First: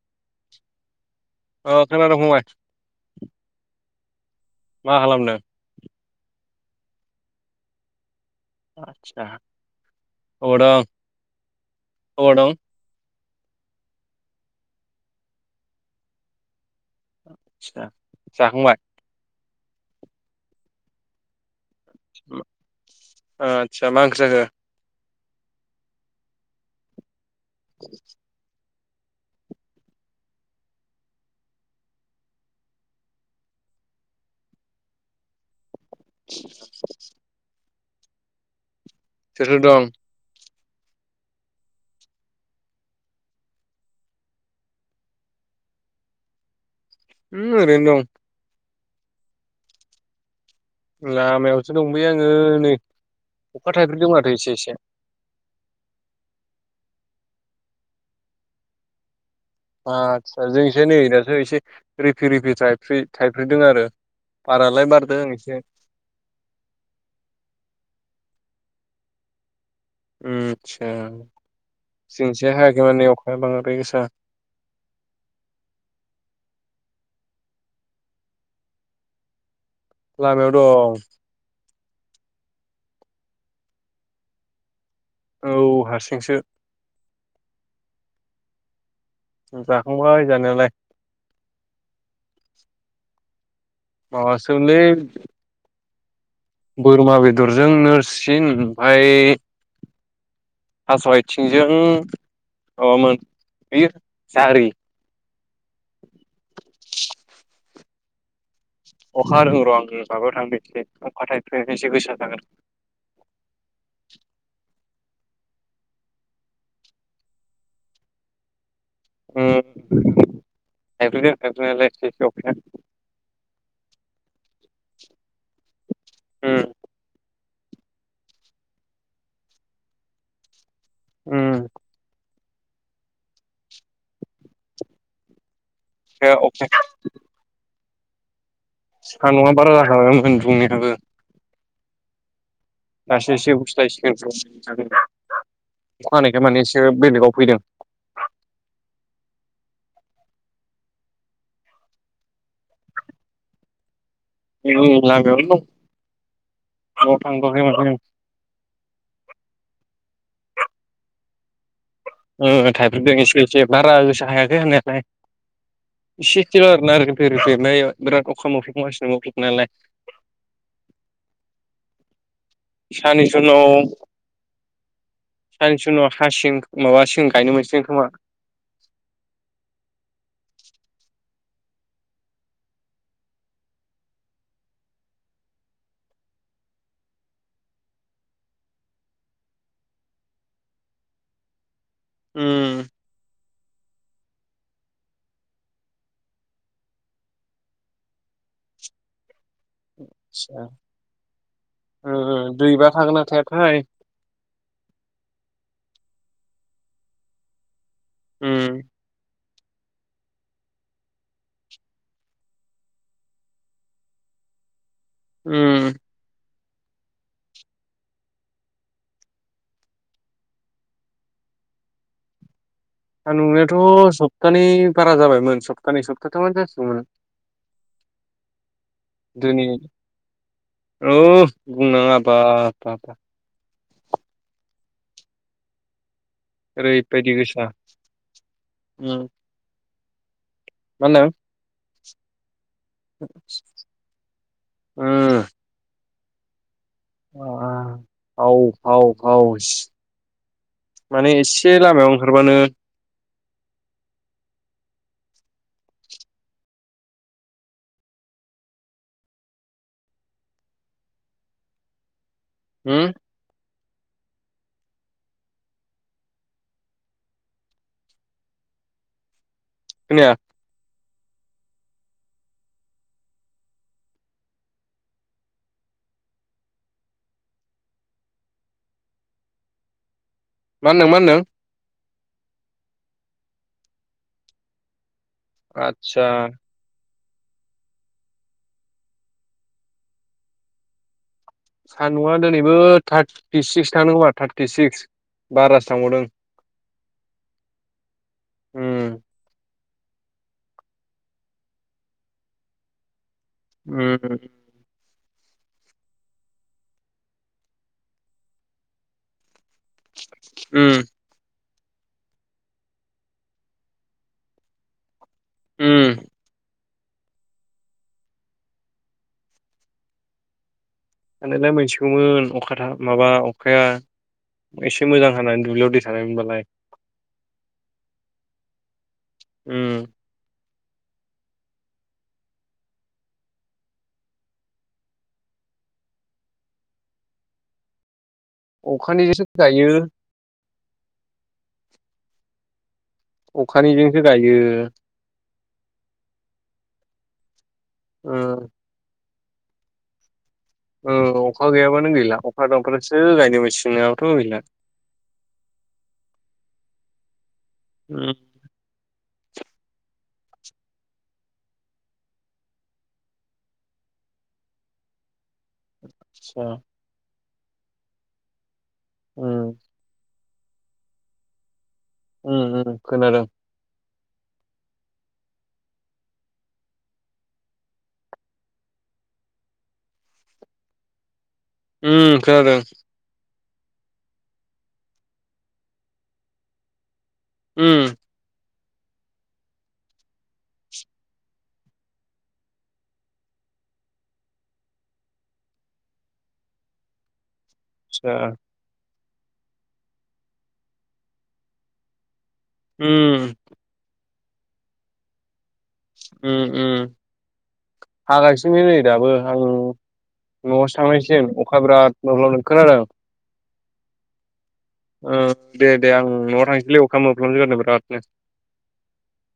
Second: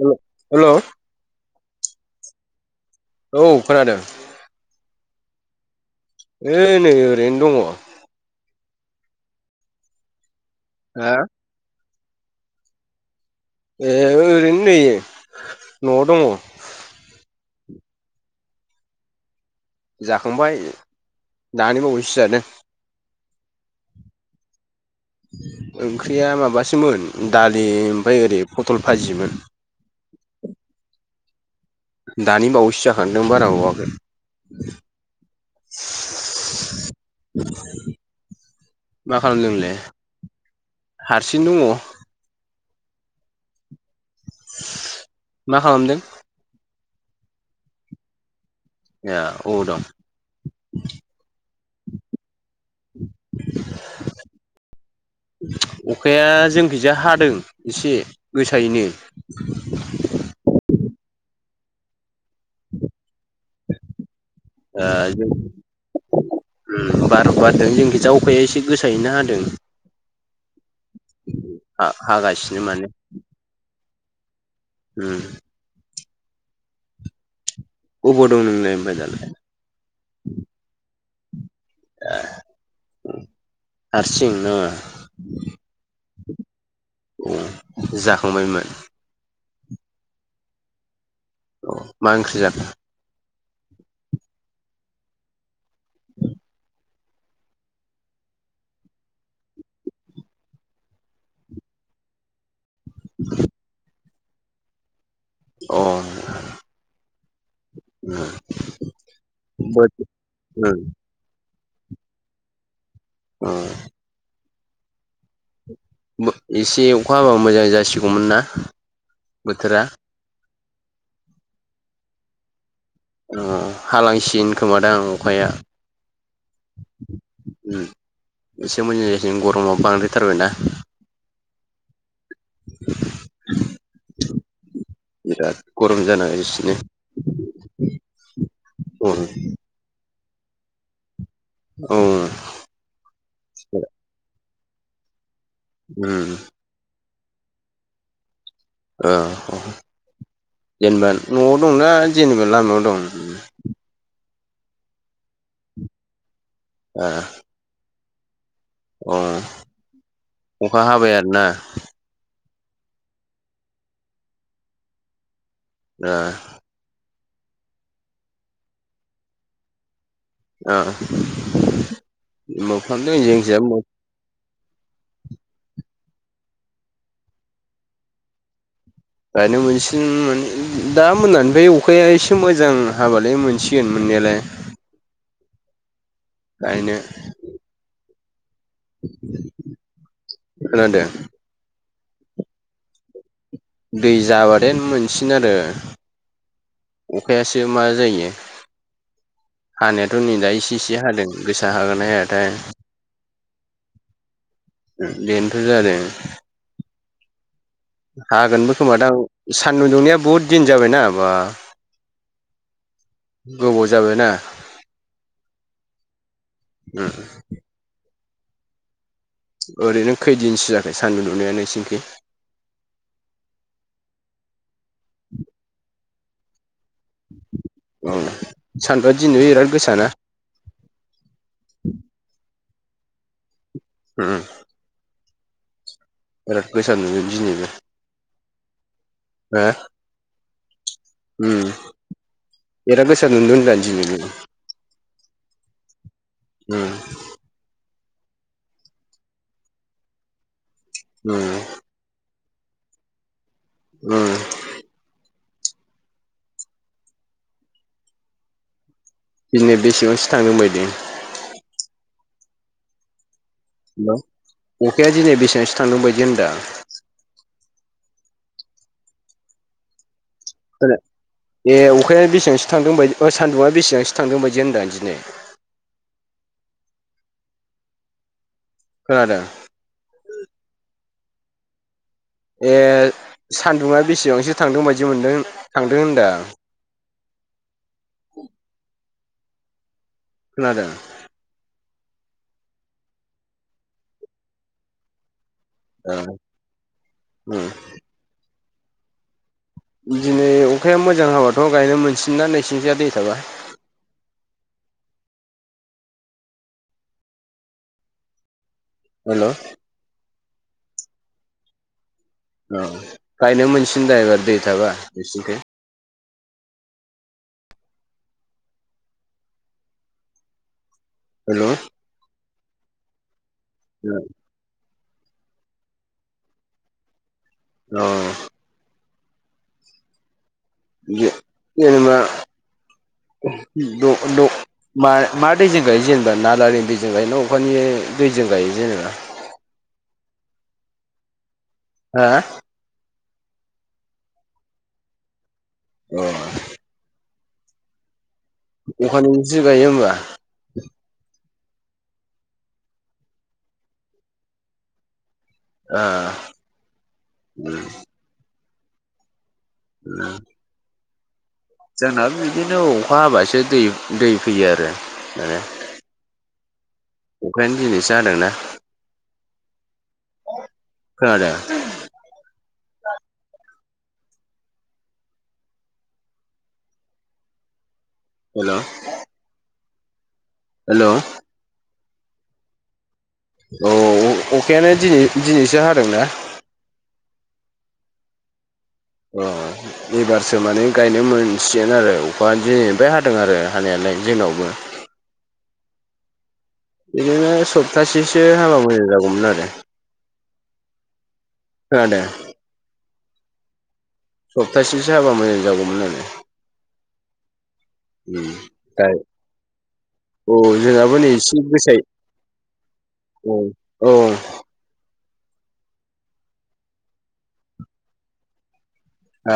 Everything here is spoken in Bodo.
हेल हेल' अ खना हुङा [unintelligible] औ खोनादों मा खालामदों इ नै ओरैनो दङ आतसा अ हा औबौ दं ए ओरैनो नै न'आव दङ आसा जाखांबाय जाखांबाय दानिबावैसोो जानो आचसा मा ओंख्रि जाखो ओंख्रिया माबासोमोन दालि ओमफ्राय ओरै पटल भाजिमोन दानि बावैसो जाखांदों बारा बावगोन [inaudible] [inaudible] [unintelligible] मा खालामदों सोर सोर नोंलाय दं हारसिं दङ मा खालामदों ओरैनो दं ए औ दं लामायावसो दंलै आङो नै अखा थाइबै दं माथ' एसे एसे अखाया जोंखैजा हादों एसे गोसायैनो आतसा जोंसो नै दासो एसे रिफि रिफि थाइ्रि थाइफैदों आरो ओ बारालाय बारदों जों एसे बार' बो बारदों जोंखि जायअखाया एसे गोसायैनो हादों आतसा जोंथि हायाखै माने अखाया बांद्राय गोसा [inaudible] अबाव दं नोंल ओमफ्राय दालाय लामायाव दं हारसिं ना मा औ हारसिंसो औ जाखांबायमोन जाखांबाय जानायालाय मा ओंख्रि ज माबासो मोनलै बोरमा बेदरजों नोरसिन ओमफ्राय थास' आथिंजों माबामोन बे जारि अ [inaudible] [inaudible] अखा रों र' बोथ आंो माबायाव थांबायदिै अखाथायाइ फै एसे गोसा जागोन [inaudible] एसे अखा हाबा मोजां जासिगौमोन नना बोथोरा थायफ्रिदों थायफ्रिनायालाय एसे एसे अखाया अ हालांसिगोन खोमादां अखाया। उम एसे मोजां जसिगोन गरमा बांद्रायथारबाय ना। उम [inaudible] बिराद गरम अखाया [unintelligible] अखाया औ हा न'ङआ बारा जाखङामोन बुंनायाबो ओम दासो एसे बुस्लायसिगोन अखा उम हानायखाय माने एसे बेलेगाव फैदों औ जेनेबा न'आव दंना जेनेबा लामायाव दं ए ओं लामायावनो दं न'आव थांथ'आखै [inaudible] अं अखा हाबाय आरोना ओ थायफ्रिदों एसे एसे बारा गोसा हायाखै हानायालाय ओ इसे एसेल' आरोना ओरैनो [unintelligible] बिराद अखा मोफ्लामगासिनो मोफ्लामनायालाय। ओ मोफ्लामदों जोंनिजायबो सानैसो उनाव हासिगोन माबासिगोन गायनो मोनसिगोन खोमा गायनो मोनसिन दा मोनानिफ्राय अखाया एसे मोजां हाबालाय मोनसिगोन मोननायालाय। गायनो खोनादों उम दै जाबादेन मोनसिगोन आरो अखायासो मा जायो। [unintelligible] हानायाथ' नै दा इसे इसे हादों गोसा हागोना‌ ओ हायाथाय। दैबा थागोना थायाथाय बेनोथ' जादों उम हागोनबो खोमा दा सान्दुं दुंनाया बुहुद दिन जाबायना बा गोबाव जाबायना उम उम ओरैनो खैदिनसो जाखो सान्दुं दुंनाया नोंसोरनिखै। आं नुनायाथ' सप्तानै बारा जाबायमोन सप्तानै सप्ताथामानो जासिगौमोन औ सान्दुंआ‌ दिनैबो दिनै बिराद गोसाना औ बुंनाङा बा बाब उम बिराद गोसा दुंदों ओरैबायदि दिनै गोसा उम हो मा होनदों उम बिराद गोसा दुंदों होनदां दिनैबो उम उम हाव हाव हाव सि‌ माने उम एसे लामायाव ओंखारबानो उम दिनै बेसेबांसो थांदों बायदि होम हेलौ अखाया दिनै बेसेबांसो थांदों बायदि होनदां खोनाया ए अखाया बेसेबांसो थांदों बायदि सान्दुङा बेसेबांसो थांदों बायदि होनदों आं दिनै खोनादों मा होनदों मा होनदों? ए सान्दुङा बेसेबांसो थांदों बायदि मोनदों थांदों आतसा होनदां [inaudible] खोनादों सान्दुंआ दिनैबो थार्टिसिक्स थांदों खोमा थार्टिसिक्स उम उम दिनै अखाया मोजां हाबाथ' गायनो मोनसिन ना नैसिंथिया दै थाबा उम हेल' उम औ गायनो मोनसिनदाबा दै थाबा नोंसोरनि उम हेल' आलाय मोनसेगौमोन अखा माबा अखाया एसे मोजां हानानै दुब्लियाव दै थानायमोनबालाय अ उम ज जेनबा द द म मा दैजों गायो जेनेबा नारालारिनि दैजों गायो ना अखानि दैजों गायो जेनेबा? अखानिजोंसो गायो हा अखानिजोंसो गायो औ ओम अखानिजोंसो गायो होमबा औ अखा गैयाबानो गैला अखा दंफ्रासो गायनो मेसिनाथ' गैला आ उम [unintelligible] जोंननाो बिदिनो अखा हाबासो दै दै फैयो आरो मान आतसा अखानो दिनैसो जादोंना उम खोनादो ओ ओ खोनादों हेलौ हेलौ उम खोनादों औ अखायानो दि-दिनै दिनैसो हादोंना उम अ लबारसो माने गायनो मोनसिगोन आरो अखा जेनैबाय हादों आरो हानायालाय जोंनावबो बिदिनो आतसा सप्तासेसो हाबा मोजां जागौमोन आरो खोनादो उम सप्तासेसो हाबा मोजां जागौमोन आरो उम उम उम हागासिनो नै दा दाबो उम औ न'आवो जोंहाबो नै थांनायसम अखा बिराद माब्लाब खोनादों उम औ ओ दे दे आं न'आव थांनोसैलै अखा मोफ्लामनाय जादों बिरादनो आ